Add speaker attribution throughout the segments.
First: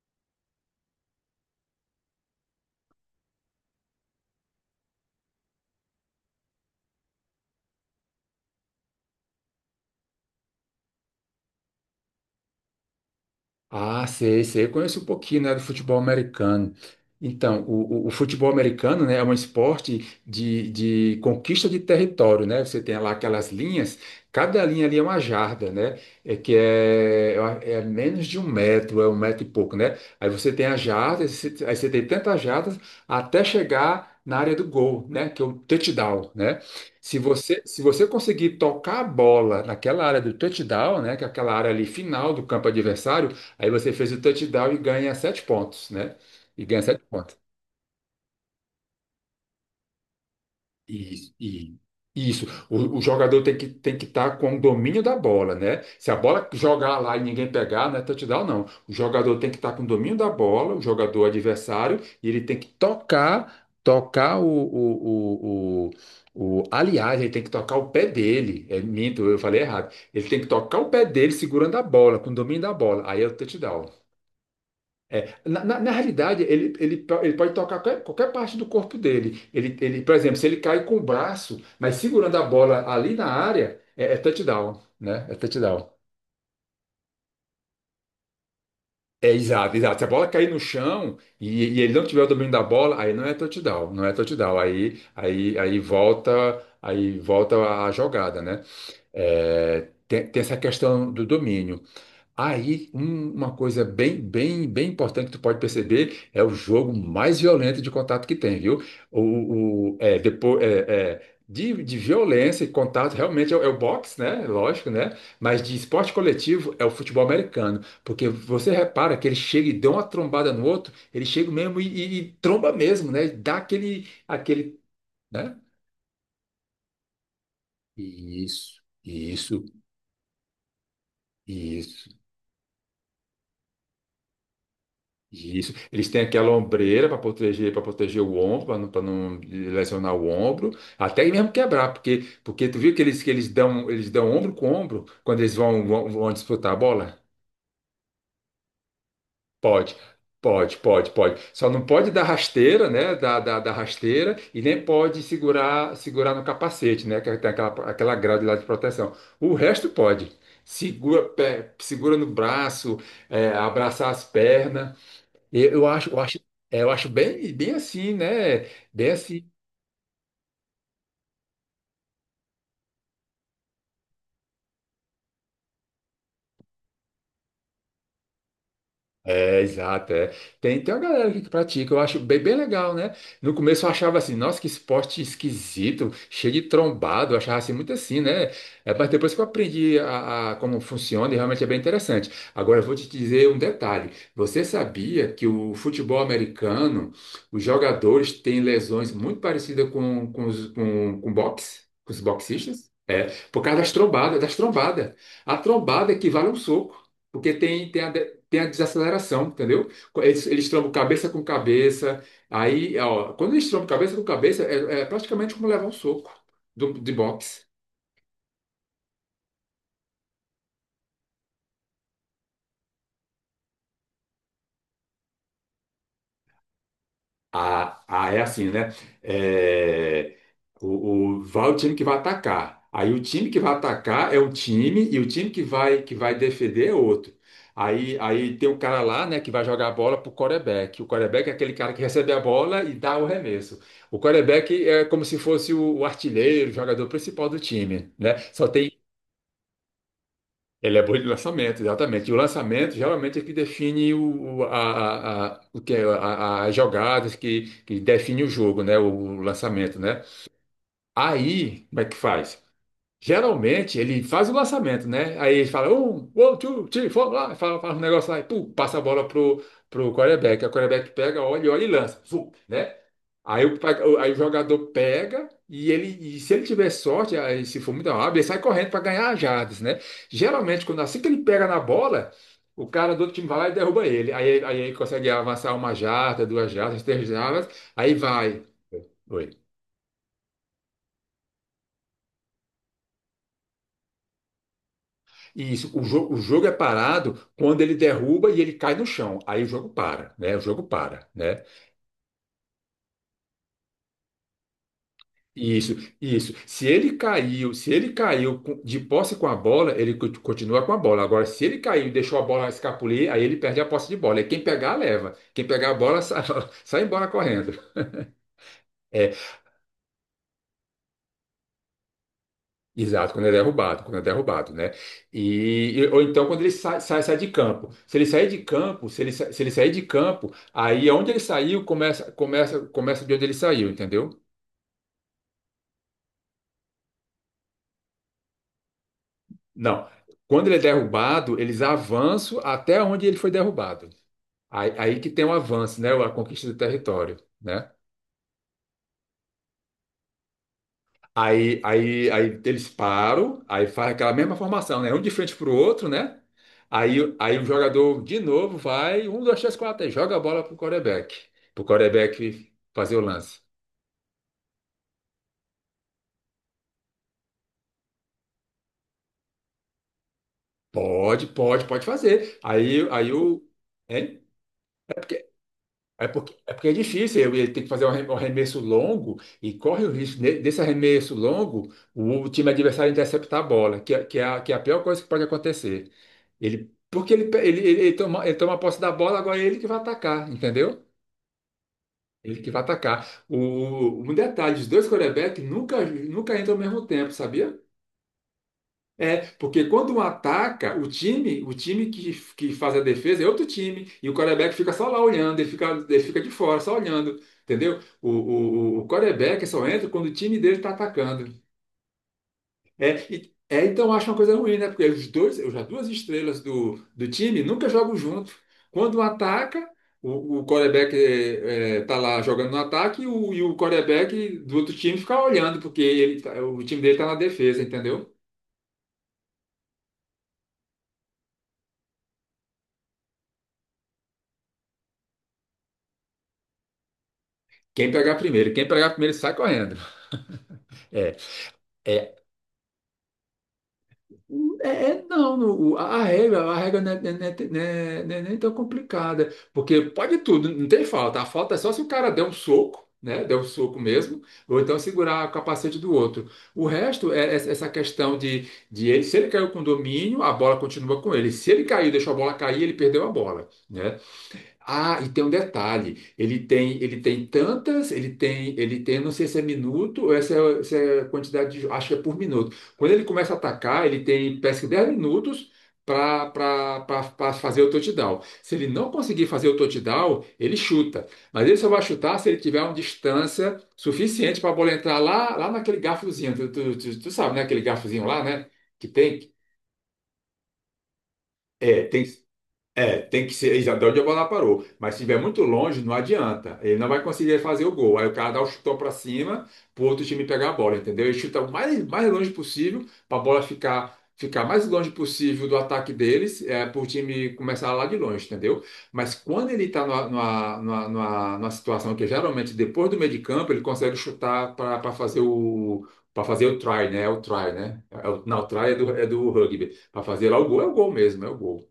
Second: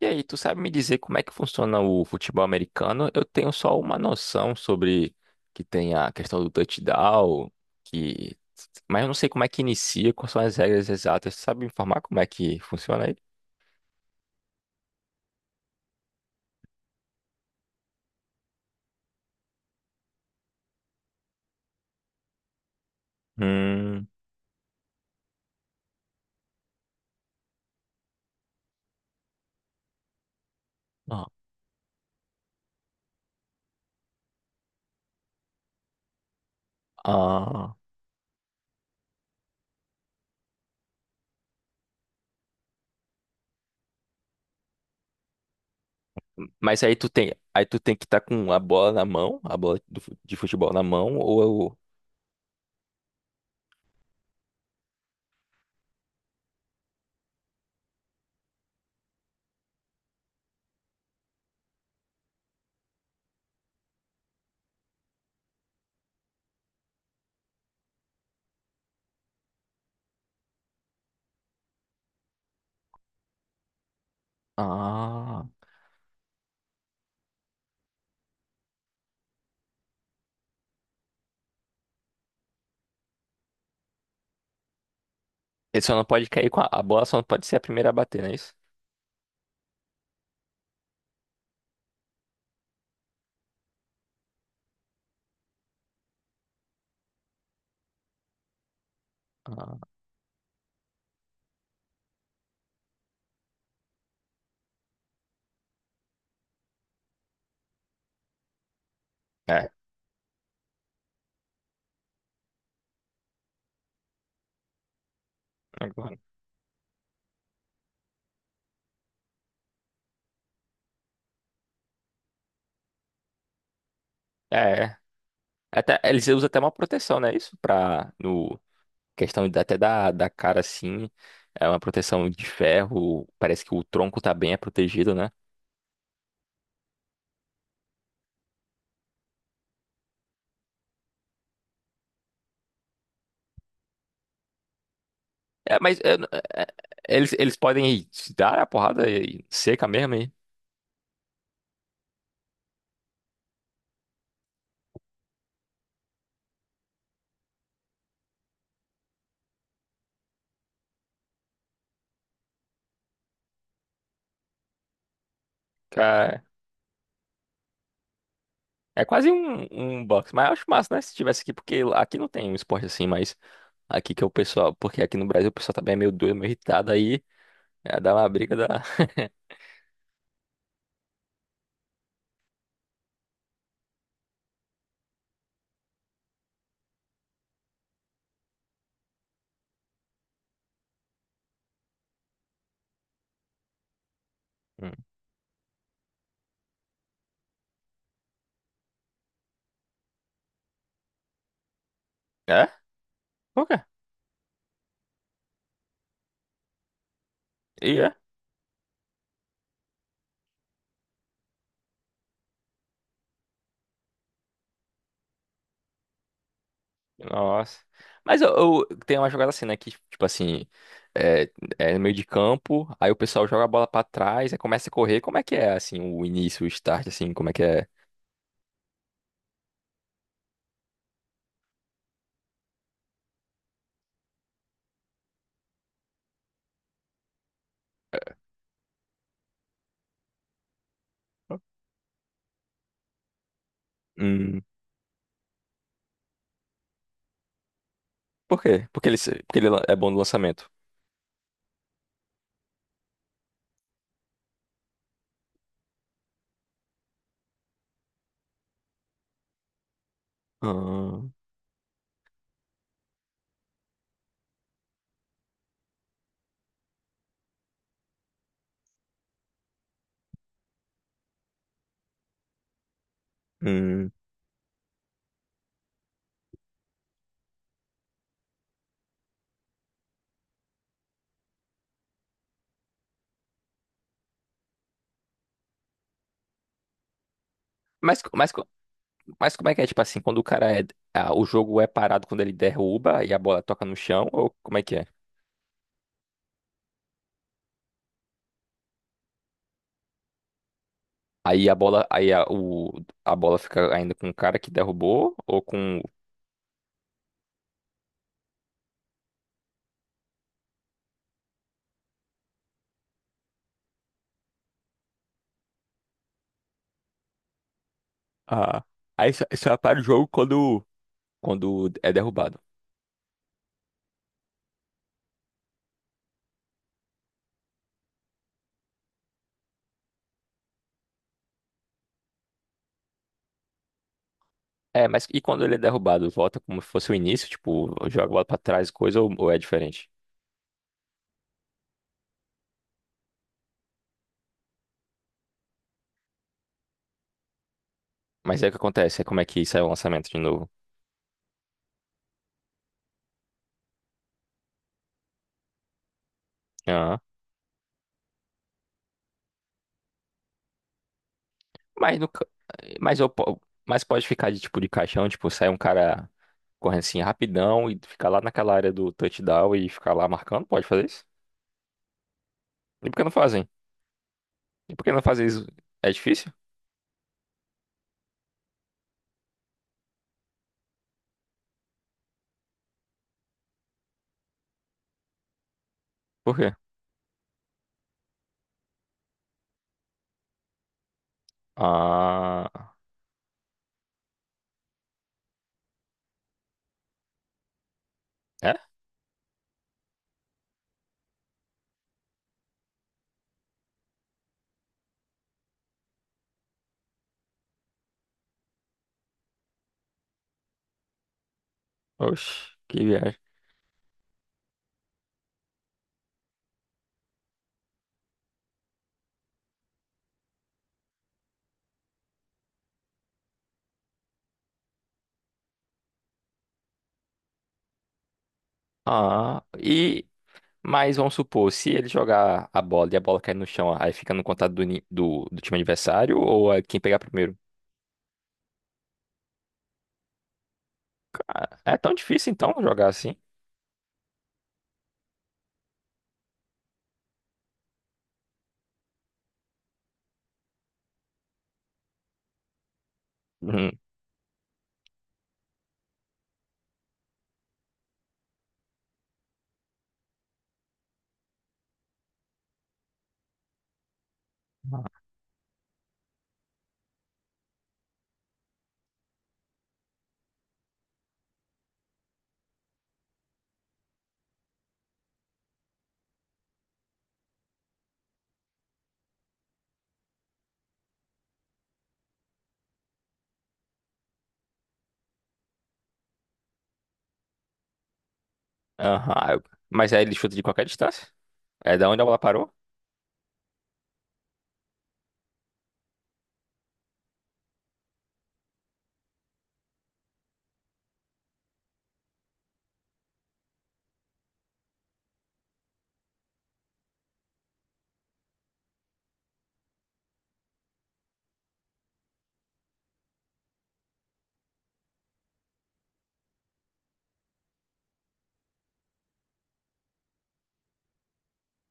Speaker 1: E aí, tu sabe me dizer como é que funciona o futebol americano? Eu tenho só uma noção sobre que tem a questão do touchdown, que... mas eu não sei como é que inicia, quais são as regras exatas. Tu sabe me informar como é que funciona aí?
Speaker 2: Ah, sei, sei. Eu conheço um pouquinho, né, do futebol americano. Então, o futebol americano, né, é um esporte de conquista de território, né? Você tem lá aquelas linhas,
Speaker 1: Hum.
Speaker 2: cada linha ali é uma jarda, né? É que é, é menos de um metro, é um metro e pouco, né? Aí você tem as
Speaker 1: Ó.
Speaker 2: jardas, aí você tem tantas jardas até chegar na área do gol, né? Que é o touchdown, né? Se você,
Speaker 1: Ah,
Speaker 2: se você conseguir tocar a bola naquela área do touchdown, né? Que é aquela área ali final do campo adversário. Aí você fez o touchdown e ganha 7 pontos, né? E ganha
Speaker 1: mas aí
Speaker 2: sete
Speaker 1: tu tem,
Speaker 2: pontos.
Speaker 1: aí tu tem que estar com a bola na mão, a bola de futebol na mão,
Speaker 2: E, e
Speaker 1: eu,
Speaker 2: isso, o jogador tem que estar com o domínio da bola, né? Se a bola jogar lá e ninguém pegar, não é touchdown, não. O jogador tem que estar com o domínio da bola, o jogador adversário, e ele tem que tocar aliás, ele tem que tocar o pé dele. É minto, eu falei errado. Ele tem que tocar o pé dele segurando a bola, com o domínio da bola. Aí é o touchdown. É,
Speaker 1: ah,
Speaker 2: na realidade, ele pode tocar qualquer parte do corpo dele. Por exemplo, se ele cai com o braço, mas segurando a bola ali na área, é touchdown, né? É
Speaker 1: ele
Speaker 2: touchdown.
Speaker 1: só não pode cair com a bola, só não pode ser a primeira a bater, não é isso?
Speaker 2: É, exato, exato. Se a bola cair no chão e ele não tiver o domínio da bola, aí não é touchdown, não é touchdown. Aí volta a jogada, né?
Speaker 1: Ah,
Speaker 2: É, tem essa questão do domínio. Aí, uma coisa bem, bem, bem importante que tu pode perceber é o jogo mais violento de contato que tem, viu?
Speaker 1: é,
Speaker 2: Depois, de violência e contato realmente é o boxe, né? Lógico, né? Mas de esporte
Speaker 1: agora.
Speaker 2: coletivo é o futebol americano, porque você repara que ele chega e dá uma trombada no outro, ele chega mesmo e tromba mesmo, né? E dá aquele, aquele,
Speaker 1: É.
Speaker 2: né?
Speaker 1: Até, eles usam até uma proteção, né? Isso pra, no,
Speaker 2: Isso, isso,
Speaker 1: até da cara, assim, é uma
Speaker 2: isso.
Speaker 1: proteção de ferro, parece que o tronco tá bem é protegido, né?
Speaker 2: Isso. Eles têm aquela ombreira para proteger o ombro, para não, pra não lesionar o ombro, até mesmo quebrar, porque tu viu que eles dão ombro com ombro quando eles
Speaker 1: É,
Speaker 2: vão,
Speaker 1: mas
Speaker 2: vão,
Speaker 1: eu
Speaker 2: vão
Speaker 1: é, é,
Speaker 2: disputar a bola?
Speaker 1: eles podem se dar a porrada seca
Speaker 2: Pode,
Speaker 1: mesmo aí.
Speaker 2: pode, pode, pode. Só não pode dar rasteira, né? Da rasteira e nem pode segurar no capacete, né? Que tem aquela grade lá de proteção. O resto pode. Segura, segura no braço, abraçar as pernas. Eu acho, eu acho,
Speaker 1: Cara,
Speaker 2: eu acho bem, bem assim, né?
Speaker 1: é
Speaker 2: Bem
Speaker 1: quase
Speaker 2: assim.
Speaker 1: um boxe, mas eu acho massa, né? Se tivesse aqui, porque aqui não tem um esporte assim, mas aqui que é o pessoal, porque aqui no Brasil o pessoal também é meio doido, meio irritado, aí é, dá uma briga.
Speaker 2: É, exato, é. Tem uma galera aqui que pratica, eu acho bem, bem legal, né? No começo eu achava assim, nossa, que esporte esquisito, cheio de trombado, eu achava assim muito assim, né? É, mas depois que eu aprendi a como funciona, e realmente é bem interessante. Agora eu vou te dizer um detalhe. Você
Speaker 1: Hum.
Speaker 2: sabia que o futebol americano, os jogadores têm lesões muito parecidas com boxe, com os
Speaker 1: É?
Speaker 2: boxistas? É, por
Speaker 1: Por
Speaker 2: causa
Speaker 1: quê?
Speaker 2: das trombadas, das trombadas. A trombada equivale a um soco. Porque tem,
Speaker 1: E
Speaker 2: tem a,
Speaker 1: é?
Speaker 2: tem a desaceleração, entendeu? Eles trombam cabeça com cabeça. Aí, ó, quando eles trombam cabeça com cabeça, é praticamente como levar um soco de boxe.
Speaker 1: Nossa. Mas eu, Tem uma jogada assim, né? Que, tipo assim, é, é no meio de campo, aí o pessoal joga a bola pra trás, aí começa a correr. Como é que é, assim, o início, o start, assim, como é que é?
Speaker 2: Ah, ah, é assim, né? É, vai o time que vai atacar. Aí o time que vai atacar é um time e o time que vai defender é outro. Aí tem um cara lá, né, que vai jogar a bola pro quarterback. O quarterback é aquele cara que recebe a bola e dá o remesso. O
Speaker 1: Hum,
Speaker 2: quarterback é como se fosse o artilheiro, o jogador principal do time, né?
Speaker 1: por
Speaker 2: Só
Speaker 1: quê?
Speaker 2: tem
Speaker 1: Porque ele é bom no lançamento.
Speaker 2: ele é bom de lançamento, exatamente. E o lançamento geralmente é que define o que é, a- as jogadas que define o jogo, né? O lançamento, né?
Speaker 1: Ah,
Speaker 2: Aí, como é que faz? Geralmente ele faz o lançamento, né? Aí ele fala um, one, two, three, four, lá, fala um negócio lá e pum, passa a bola pro quarterback. Aí o quarterback pega, olha, olha e lança, zum, né? Aí o, pa-
Speaker 1: hum.
Speaker 2: o- aí o jogador pega e se ele tiver sorte, aí se for muito rápido, ele sai correndo para ganhar as jardas, né? Geralmente, quando assim que ele pega na bola, o cara do outro time vai lá e derruba ele. Aí ele consegue avançar uma jarda, 2 jardas, 3 jardas, aí
Speaker 1: Mas, co- mas,
Speaker 2: vai.
Speaker 1: co- mas como é que é, tipo assim, quando o cara é. Ah, o jogo é parado quando ele derruba e a bola toca no chão, ou como é que é?
Speaker 2: Isso. O jogo é parado quando ele derruba e ele cai no chão. Aí o jogo para, né? O jogo para, né?
Speaker 1: Aí a bola, aí a, o, A bola fica ainda com o cara que derrubou, ou
Speaker 2: Isso,
Speaker 1: com.
Speaker 2: isso. Se ele caiu de posse com a bola, ele continua com a bola. Agora, se ele caiu e deixou a bola escapulir, aí ele perde a posse de bola. E quem pegar, leva. Quem pegar a bola, sai, sai embora correndo.
Speaker 1: Ah,
Speaker 2: É,
Speaker 1: aí só para o jogo quando é derrubado.
Speaker 2: exato, quando é derrubado, né? Ou então quando ele sai de campo. Se ele sair de campo, se ele, sa- se ele sair de campo, aí é onde ele saiu começa de onde ele saiu, entendeu?
Speaker 1: É, mas e quando ele é derrubado? Volta como se fosse o início? Tipo, joga a bola pra trás e coisa ou é
Speaker 2: Não.
Speaker 1: diferente?
Speaker 2: Quando ele é derrubado, eles avançam até onde ele foi derrubado. Aí que tem o avanço, né? A conquista do território, né?
Speaker 1: Mas aí o que acontece? É como é que sai o lançamento de novo?
Speaker 2: Aí eles param, aí faz aquela mesma formação, né? Um de frente pro outro, né?
Speaker 1: Ah,
Speaker 2: Aí o jogador de novo vai, um, dois, três, quatro, aí joga a bola pro
Speaker 1: mas, no, ca-
Speaker 2: quarterback fazer o
Speaker 1: mas, eu,
Speaker 2: lance.
Speaker 1: po- mas pode ficar de tipo de caixão, tipo, sai um cara correndo assim rapidão e ficar lá naquela área do touchdown e ficar lá marcando? Pode fazer isso?
Speaker 2: Pode, pode, pode fazer. Aí,
Speaker 1: E por que não
Speaker 2: aí o.
Speaker 1: fazem?
Speaker 2: Hein?
Speaker 1: E por que
Speaker 2: É
Speaker 1: não fazer
Speaker 2: porque,
Speaker 1: isso? É
Speaker 2: é
Speaker 1: difícil?
Speaker 2: porque, é porque é difícil, ele tem que fazer um arremesso longo e corre o risco desse arremesso longo o time adversário interceptar a bola, que é a pior coisa que pode acontecer.
Speaker 1: Por quê?
Speaker 2: Ele, porque ele, ele toma posse da bola, agora é ele que vai atacar, entendeu? Ele que
Speaker 1: Ah,
Speaker 2: vai atacar. Um detalhe, os dois quarterbacks nunca, nunca entram ao mesmo tempo, sabia?
Speaker 1: é?
Speaker 2: É, porque quando um ataca, o time que faz a defesa é outro time, e o quarterback fica só lá olhando, ele fica de fora, só olhando, entendeu? O quarterback só entra quando o time dele está atacando.
Speaker 1: Oxe, que
Speaker 2: É,
Speaker 1: viagem.
Speaker 2: e- é, então eu acho uma coisa ruim, né? Porque as duas estrelas do time nunca jogam junto. Quando um ataca, o quarterback tá lá jogando no ataque e o quarterback do outro time fica olhando, porque o time dele tá na defesa, entendeu?
Speaker 1: Ah, mas vamos supor, se ele jogar a bola e a bola cair no chão, aí fica no contato do time adversário ou é quem pegar primeiro?
Speaker 2: Quem pegar primeiro sai correndo. É,
Speaker 1: Ah, é tão
Speaker 2: é,
Speaker 1: difícil então jogar assim?
Speaker 2: Não, a regra não é nem tão complicada, porque pode tudo, não tem falta. A falta é só se o cara der um soco, né? Der um
Speaker 1: Uhum.
Speaker 2: soco mesmo, ou então segurar o capacete do outro. O resto é essa questão de se ele caiu com domínio, a bola continua com ele. Se ele caiu e deixou a bola cair, ele perdeu a bola, né? Ah, e tem um detalhe, ele tem, não sei se é minuto ou se é quantidade acho que é por minuto. Quando ele começa a atacar, ele tem, parece que 10 minutos para fazer o touchdown. Se ele não conseguir fazer o touchdown, ele chuta. Mas ele só vai chutar se ele tiver uma distância suficiente para a bola entrar lá, lá naquele garfozinho. Tu sabe, né? Aquele garfozinho lá, né? Que
Speaker 1: Aham.
Speaker 2: tem.
Speaker 1: Mas aí ele chuta de qualquer distância? É
Speaker 2: É,
Speaker 1: da onde
Speaker 2: tem
Speaker 1: a bola parou?
Speaker 2: tem que ser já de onde a bola parou. Mas se estiver muito longe, não adianta. Ele não vai conseguir fazer o gol. Aí o cara dá o chutão para cima pro outro time pegar a bola, entendeu? Ele chuta o mais, mais longe possível para a bola ficar mais longe possível do ataque deles, para o time começar lá de longe, entendeu? Mas quando ele está numa situação que geralmente depois do meio de campo ele consegue chutar para fazer o. Para fazer o try, né? É o try, né? Não, o try é do rugby. Para fazer lá o gol, é o gol mesmo, é o gol,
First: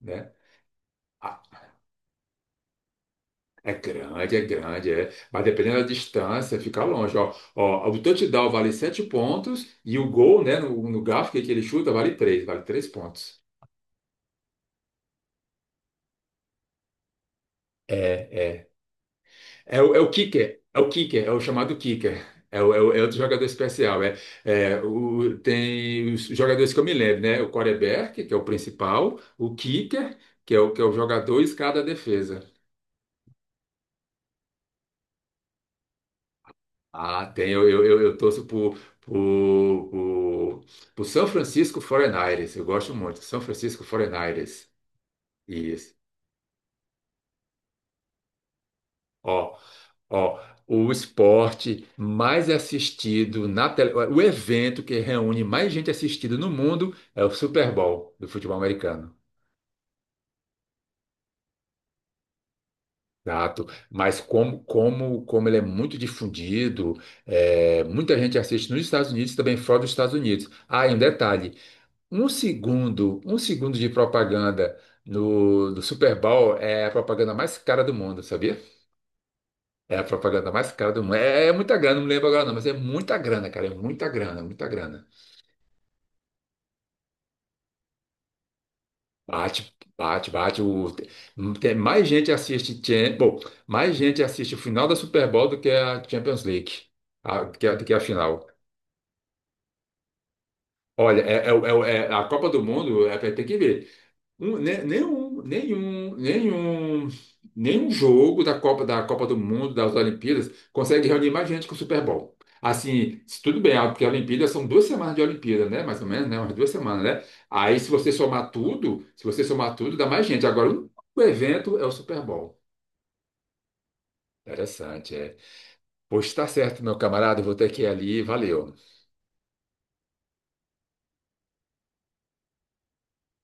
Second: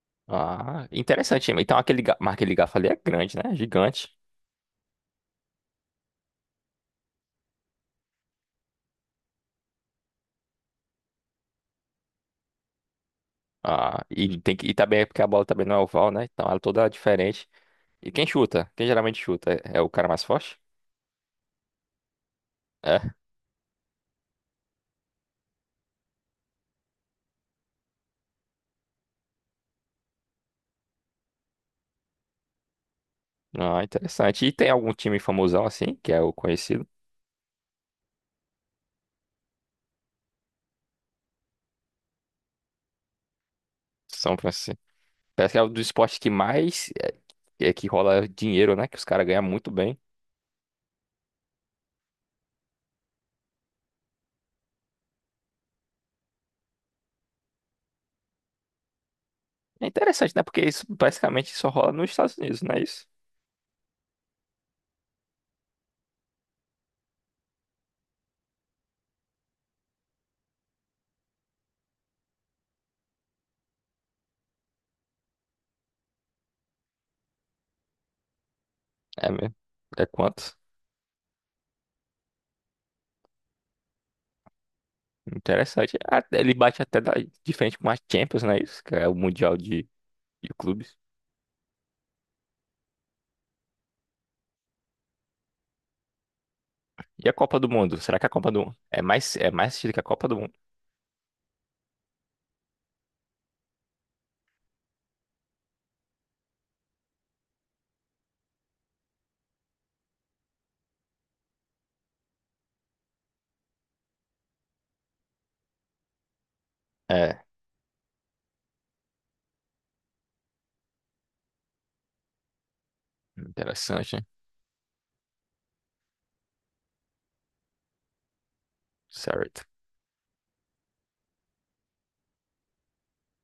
Speaker 2: né?
Speaker 1: Ah, interessante. Então aquele, ga- mas aquele garfo ali é grande, né?
Speaker 2: É
Speaker 1: Gigante.
Speaker 2: grande, é grande, é. Mas dependendo da distância, fica longe. Ó, ó, o touchdown vale 7 pontos e o gol, né, no gráfico que ele chuta, vale 3, vale 3 pontos.
Speaker 1: Ah, e também é porque a bola também não é oval, né? Então ela é toda diferente.
Speaker 2: É,
Speaker 1: E quem
Speaker 2: é.
Speaker 1: chuta? Quem geralmente chuta? É
Speaker 2: É
Speaker 1: o
Speaker 2: o, é
Speaker 1: cara
Speaker 2: o
Speaker 1: mais forte?
Speaker 2: kicker, é o kicker, é o chamado kicker. É
Speaker 1: É.
Speaker 2: outro jogador especial. Tem os jogadores que eu me lembro, né? O quarterback, que é o principal, o kicker, que é o jogador e cada defesa.
Speaker 1: Ah, interessante. E tem algum time famosão assim, que é o conhecido?
Speaker 2: Ah, tem. Eu torço pro, pro, pro São Francisco 49ers. Eu gosto muito. São Francisco
Speaker 1: São
Speaker 2: 49ers.
Speaker 1: Francisco. Parece que é o do
Speaker 2: Isso.
Speaker 1: esporte que mais é que rola dinheiro, né? Que os caras ganham
Speaker 2: Ó,
Speaker 1: muito bem.
Speaker 2: ó. O esporte mais assistido na tele... O evento que reúne mais gente assistida no mundo é o Super Bowl do futebol americano.
Speaker 1: É interessante, né? Porque isso basicamente só rola nos Estados Unidos, não é isso?
Speaker 2: Exato. Mas como ele é muito difundido, muita gente assiste nos Estados Unidos, e também fora dos Estados Unidos. Ah, e um detalhe. Um segundo de propaganda no, do Super Bowl é a propaganda mais cara do mundo, sabia?
Speaker 1: É mesmo.
Speaker 2: É a
Speaker 1: É
Speaker 2: propaganda
Speaker 1: quanto?
Speaker 2: mais cara do mundo. É muita grana, não lembro agora não, mas é muita grana, cara, é muita grana, muita grana.
Speaker 1: Interessante. Ah, ele bate até de frente com a Champions, não é isso? Que é o Mundial
Speaker 2: Bate,
Speaker 1: de,
Speaker 2: bate,
Speaker 1: de
Speaker 2: bate. O,
Speaker 1: Clubes.
Speaker 2: tem, mais gente assiste, mais gente assiste o final da Super Bowl do que a Champions League,
Speaker 1: E a Copa do
Speaker 2: do que
Speaker 1: Mundo?
Speaker 2: a
Speaker 1: Será que a
Speaker 2: final.
Speaker 1: Copa do Mundo é mais assistida que a Copa do Mundo?
Speaker 2: Olha, a Copa do Mundo é, vai ter que ver. Um- ne- nenhum, nenhum, nenhum, nenhum jogo da Copa do Mundo, das Olimpíadas, consegue reunir mais gente que o Super Bowl. Assim, se tudo bem, porque a Olimpíada são 2 semanas de Olimpíada, né? Mais ou menos, né? Umas 2 semanas, né?
Speaker 1: É,
Speaker 2: Aí, se você somar tudo, dá mais gente. Agora, o único evento é o Super Bowl.
Speaker 1: interessante, hein?
Speaker 2: Interessante, é. Pois tá certo, meu camarada, eu vou ter que ir ali. Valeu.
Speaker 1: Certo.